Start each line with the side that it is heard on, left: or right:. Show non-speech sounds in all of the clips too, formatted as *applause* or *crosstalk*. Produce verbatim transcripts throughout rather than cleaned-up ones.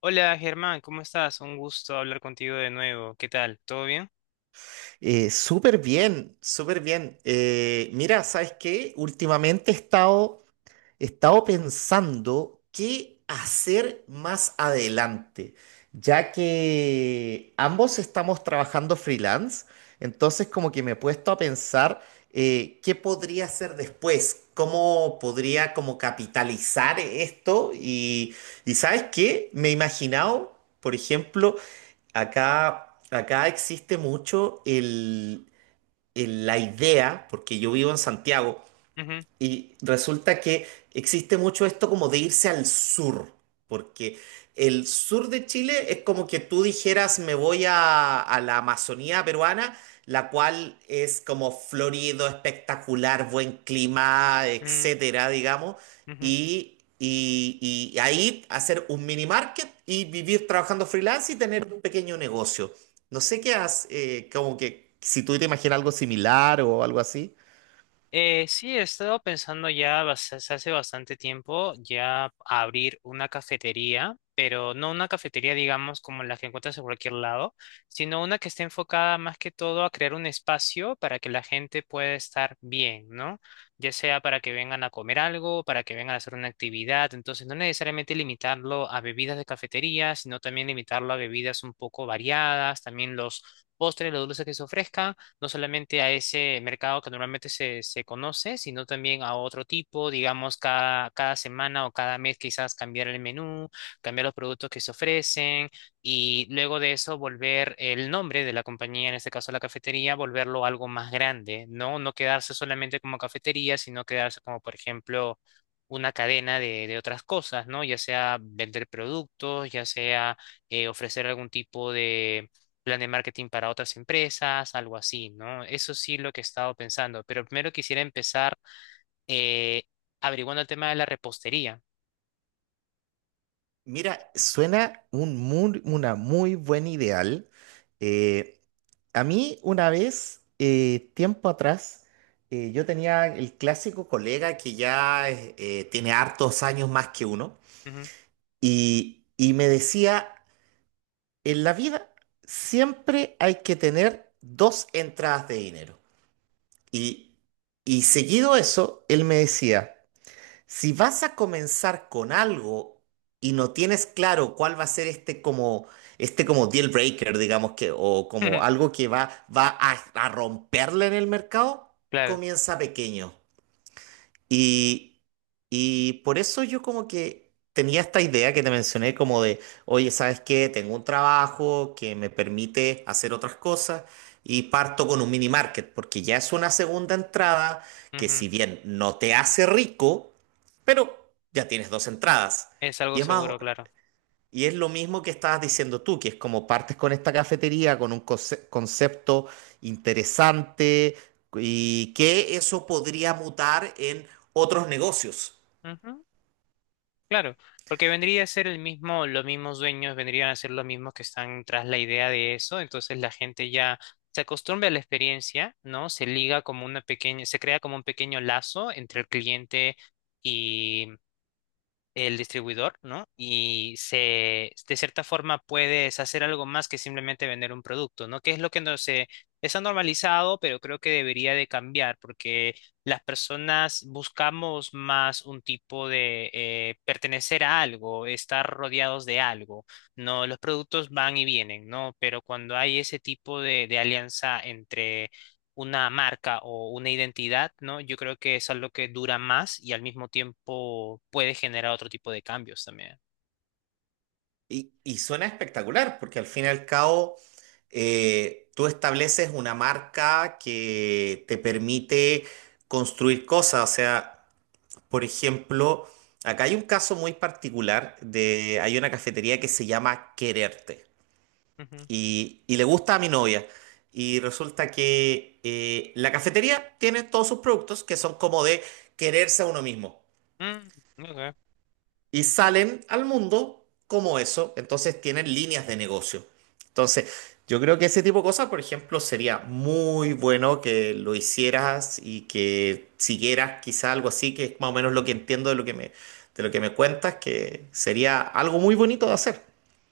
left: Hola Germán, ¿cómo estás? Un gusto hablar contigo de nuevo. ¿Qué tal? ¿Todo bien?
right: Eh, súper bien, súper bien. Eh, mira, ¿sabes qué? Últimamente he estado, he estado pensando qué hacer más adelante, ya que ambos estamos trabajando freelance, entonces como que me he puesto a pensar eh, qué podría hacer después, cómo podría como capitalizar esto y, y ¿sabes qué? Me he imaginado, por ejemplo, acá... Acá existe mucho el eh, la idea, porque yo vivo en Santiago,
left: Ujú,
right: y resulta que existe mucho esto como de irse al sur, porque el sur de Chile es como que tú dijeras me voy a, a la Amazonía peruana, la cual es como florido, espectacular, buen clima,
left: mm,
right: etcétera, digamos,
left: ujú.
right: y, y, y ahí hacer un mini market y vivir trabajando freelance y tener un pequeño negocio. No sé qué haces, como que si tú te imaginas algo similar o algo así.
left: Eh, sí, he estado pensando ya bas- hace hace bastante tiempo ya abrir una cafetería, pero no una cafetería, digamos, como la que encuentras en cualquier lado, sino una que esté enfocada más que todo a crear un espacio para que la gente pueda estar bien, ¿no? Ya sea para que vengan a comer algo, para que vengan a hacer una actividad, entonces no necesariamente limitarlo a bebidas de cafetería, sino también limitarlo a bebidas un poco variadas, también los postres, los dulces que se ofrezcan no solamente a ese mercado que normalmente se, se conoce, sino también a otro tipo, digamos, cada, cada semana o cada mes quizás cambiar el menú, cambiar los productos que se ofrecen y luego de eso volver el nombre de la compañía, en este caso la cafetería, volverlo algo más grande, ¿no? No quedarse solamente como cafetería, sino quedarse como, por ejemplo, una cadena de, de otras cosas, ¿no? Ya sea vender productos, ya sea eh, ofrecer algún tipo de plan de marketing para otras empresas, algo así, ¿no? Eso sí lo que he estado pensando, pero primero quisiera empezar eh, averiguando el tema de la repostería.
right: Mira, suena un muy- una muy buen ideal. Eh, a mí una vez, eh, tiempo atrás, eh, yo tenía el clásico colega que ya es- eh, tiene hartos años más que uno
left: Ujú.
right: y, y me decía, en la vida siempre hay que tener dos entradas de dinero. Y, y seguido eso, él me decía, si vas a comenzar con algo y no tienes claro cuál va a ser este como este como deal breaker, digamos que o como
left: *laughs*
right: algo que va va a, a romperle en el mercado,
left: Claro,
right: comienza pequeño. Y, y por eso yo como que tenía esta idea que te mencioné como de, oye, ¿sabes qué? Tengo un trabajo que me permite hacer otras cosas y parto con un mini market, porque ya es una segunda entrada que
left: ujú.
right: si bien no te hace rico, pero ya tienes dos entradas.
left: Es algo
right: Y es más,
left: seguro, claro.
right: y es lo mismo que estabas diciendo tú, que es como partes con esta cafetería, con un conce- concepto interesante y que eso podría mutar en otros negocios.
left: Ujú. Claro, porque vendría a ser el mismo, los mismos dueños vendrían a ser los mismos que están tras la idea de eso, entonces la gente ya se acostumbra a la experiencia, ¿no? Se liga como una pequeña, se crea como un pequeño lazo entre el cliente el distribuidor, ¿no? Y se, de cierta forma puedes hacer algo más que simplemente vender un producto, ¿no? Que es lo que no se está normalizado, pero creo que debería de cambiar porque las personas buscamos más un tipo de eh, pertenecer a algo, estar rodeados de algo, ¿no? Los productos van y vienen, ¿no? Pero cuando hay ese tipo de, de alianza entre una marca o una identidad, ¿no? Yo creo que es algo que dura más y al mismo tiempo puede generar otro tipo de cambios también.
right: Y, y suena espectacular, porque al fin y al cabo eh, tú estableces una marca que te permite construir cosas. O sea, por ejemplo, acá hay un caso muy particular de, hay una cafetería que se llama Quererte
left: Ujú.
right: y, y le gusta a mi novia. Y resulta que eh, la cafetería tiene todos sus productos que son como de quererse a uno mismo.
left: Mm, ok.
right: Y salen al mundo como eso, entonces tienen líneas de negocio. Entonces, yo creo que ese tipo de cosas, por ejemplo, sería muy bueno que lo hicieras y que siguieras quizá algo así, que es más o menos lo que entiendo de lo que me, de lo que me, cuentas, que sería algo muy bonito de hacer.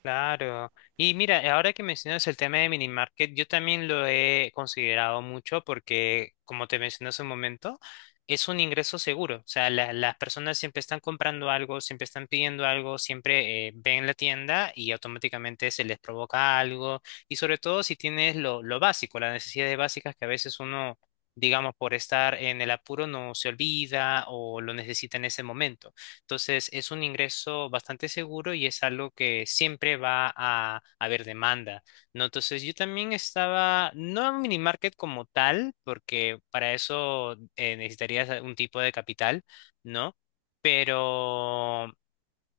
left: Claro. Y mira, ahora que mencionas el tema de mini market, yo también lo he considerado mucho porque, como te mencioné hace un momento, es un ingreso seguro. O sea, la- las personas siempre están comprando algo, siempre están pidiendo algo, siempre eh, ven la tienda y automáticamente se les provoca algo. Y sobre todo si tienes lo, lo básico, las necesidades básicas que a veces uno, digamos, por estar en el apuro no se olvida o lo necesita en ese momento. Entonces es un ingreso bastante seguro y es algo que siempre va a haber demanda, ¿no? Entonces yo también estaba, no en un mini market como tal, porque para eso eh, necesitarías a- un tipo de capital, ¿no? Pero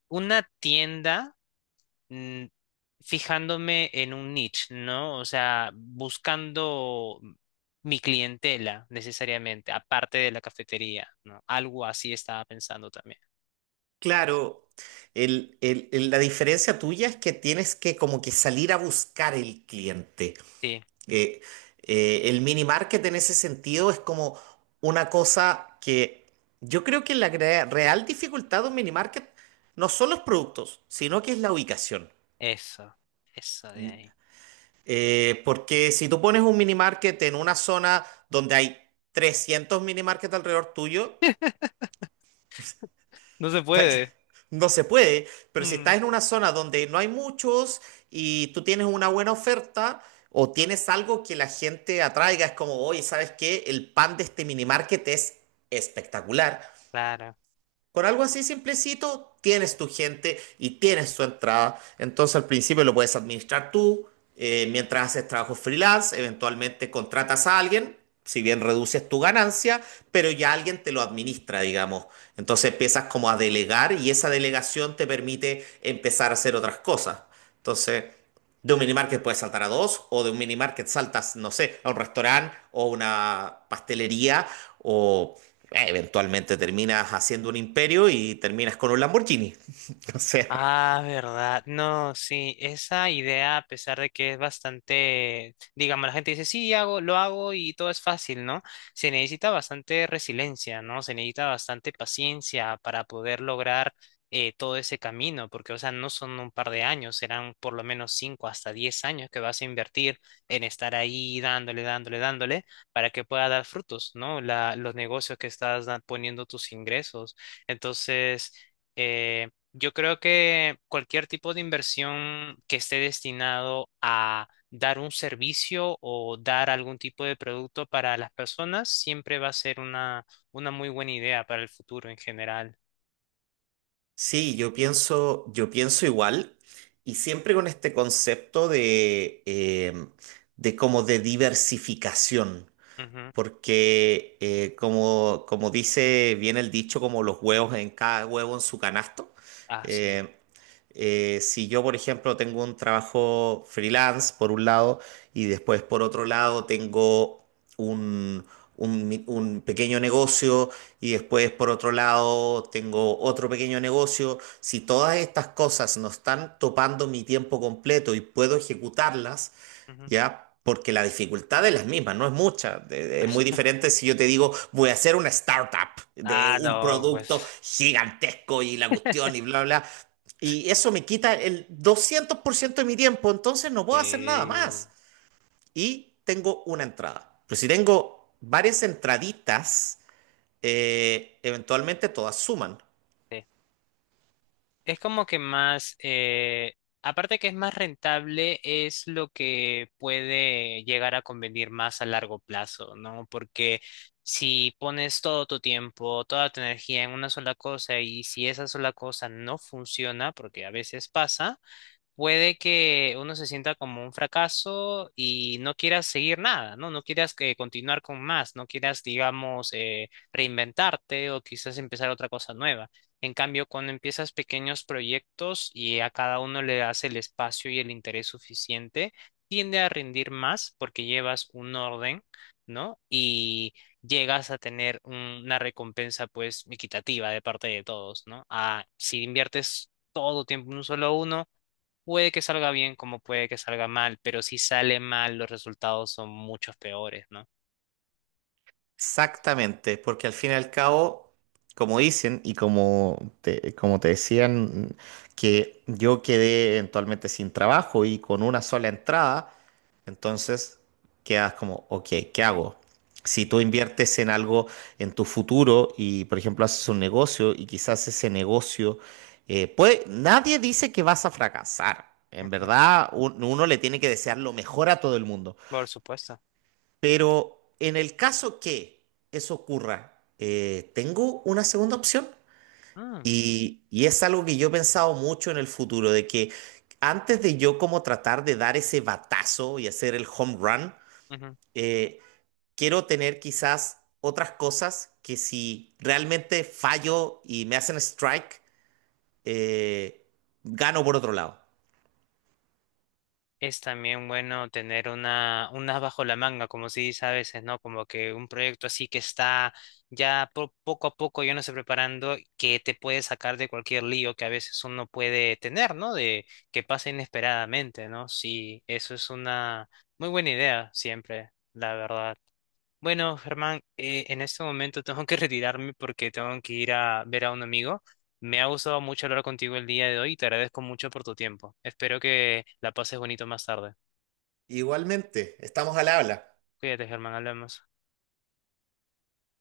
left: una tienda mm, fijándome en un niche, ¿no? O sea, buscando mi clientela necesariamente, aparte de la cafetería, ¿no? Algo así estaba pensando también.
right: Claro, el- el- el- la diferencia tuya es que tienes que como que salir a buscar el cliente.
left: Sí.
right: Eh, eh, el mini market en ese sentido es como una cosa que yo creo que la gre- real dificultad de un mini market no son los productos, sino que es la ubicación.
left: Eso, eso de
right: Mm,
left: ahí.
right: eh, Porque si tú pones un mini market en una zona donde hay trescientos mini market alrededor tuyo,
left: *laughs* No se puede.
right: No se puede, pero si
left: Mm,
right: estás en una zona donde no hay muchos y tú tienes una buena oferta o tienes algo que la gente atraiga, es como, oye, ¿sabes qué? El pan de este minimarket es espectacular.
left: claro.
right: Con algo así simplecito, tienes tu gente y tienes tu entrada. Entonces al principio lo puedes administrar tú, eh, mientras haces trabajo freelance, eventualmente contratas a alguien, si bien reduces tu ganancia, pero ya alguien te lo administra, digamos. Entonces empiezas como a delegar y esa delegación te permite empezar a hacer otras cosas. Entonces, de un minimarket puedes saltar a dos, o de un minimarket saltas, no sé, a un restaurante o una pastelería o eh, eventualmente terminas haciendo un imperio y terminas con un Lamborghini. *laughs* O sea,
left: Ah, verdad. No, sí, esa idea, a pesar de que es bastante, digamos, la gente dice, sí, hago, lo hago y todo es fácil, ¿no? Se necesita bastante resiliencia, ¿no? Se necesita bastante paciencia para poder lograr eh, todo ese camino, porque, o sea, no son un par de años, serán por lo menos cinco hasta diez años que vas a invertir en estar ahí dándole, dándole, dándole, para que pueda dar frutos, ¿no? La, los negocios que estás da- poniendo tus ingresos. Entonces eh, yo creo que cualquier tipo de inversión que esté destinado a dar un servicio o dar algún tipo de producto para las personas siempre va a ser una, una muy buena idea para el futuro en general.
right: sí, yo pienso, yo pienso igual y siempre con este concepto de, eh, de como de diversificación.
left: Ujú.
right: Porque eh, como, como dice bien el dicho, como los huevos en cada huevo en su canasto,
left: Ah, sí.
right: eh, eh, si yo, por ejemplo, tengo un trabajo freelance por un lado y después por otro lado tengo un, un mi- un pequeño negocio y después por otro lado tengo otro pequeño negocio, si todas estas cosas no están topando mi tiempo completo y puedo ejecutarlas,
left: Ujú.
right: ¿ya? Porque la dificultad es la misma, no es mucha. De- de- Es muy
left: *laughs*
right: diferente si yo te digo, voy a hacer una startup de
left: Ah,
right: un
left: no,
right: producto
left: pues
right: gigantesco y la cuestión y bla, bla. Y eso me quita el doscientos por ciento de mi tiempo, entonces no puedo hacer nada
left: sí,
right: más. Y tengo una entrada. Pero si tengo varias entraditas, eh, eventualmente todas suman.
left: sí. Es como que más, eh, aparte que es más rentable, es lo que puede llegar a convenir más a largo plazo, ¿no? Porque si pones todo tu tiempo, toda tu energía en una sola cosa y si esa sola cosa no funciona, porque a veces pasa, puede que uno se sienta como un fracaso y no quieras seguir nada, ¿no? No quieras que continuar con más, no quieras, digamos, eh, reinventarte o quizás empezar otra cosa nueva. En cambio, cuando empiezas pequeños proyectos y a cada uno le das el espacio y el interés suficiente, tiende a rendir más porque llevas un orden, ¿no? Y llegas a tener un- una recompensa, pues, equitativa de parte de todos, ¿no? Ah, si inviertes todo tiempo en un solo uno, puede que salga bien como puede que salga mal, pero si sale mal, los resultados son muchos peores, ¿no?
right: Exactamente, porque al fin y al cabo, como dicen y como te, como te decían, que yo quedé eventualmente sin trabajo y con una sola entrada, Entonces, quedas como, ok, ¿qué hago? Si tú
left: Ujú,
right: inviertes en algo en tu futuro y, por ejemplo, haces un negocio y quizás ese negocio, eh, puede, nadie dice que vas a fracasar. En
left: ujú.
right: verdad, un- uno le tiene que desear lo mejor a todo el mundo.
left: Por supuesto.
right: Pero en el caso que eso ocurra, eh, ¿tengo una segunda opción?
left: Mm,
right: Y, y es algo que yo he pensado mucho en el futuro, de que antes de yo como tratar de dar ese batazo y hacer el home run,
left: ujú.
right: eh, quiero tener quizás otras cosas que si realmente fallo y me hacen strike, eh, gano por otro lado.
left: Es también bueno tener una, unas bajo la manga, como se dice a veces, ¿no? Como que un proyecto así que está ya po- poco a poco yo no sé preparando, que te puede sacar de cualquier lío que a veces uno puede tener, ¿no? De que pasa inesperadamente, ¿no? Sí, eso es una muy buena idea siempre, la verdad. Bueno, Germán, eh, en este momento tengo que *laughs* retirarme porque tengo que ir a ver a un amigo. Me ha gustado mucho hablar contigo el día de hoy y te agradezco mucho por tu tiempo. Espero que la pases bonito más tarde.
right: Igualmente, estamos al habla.
left: Cuídate, Germán, hablamos.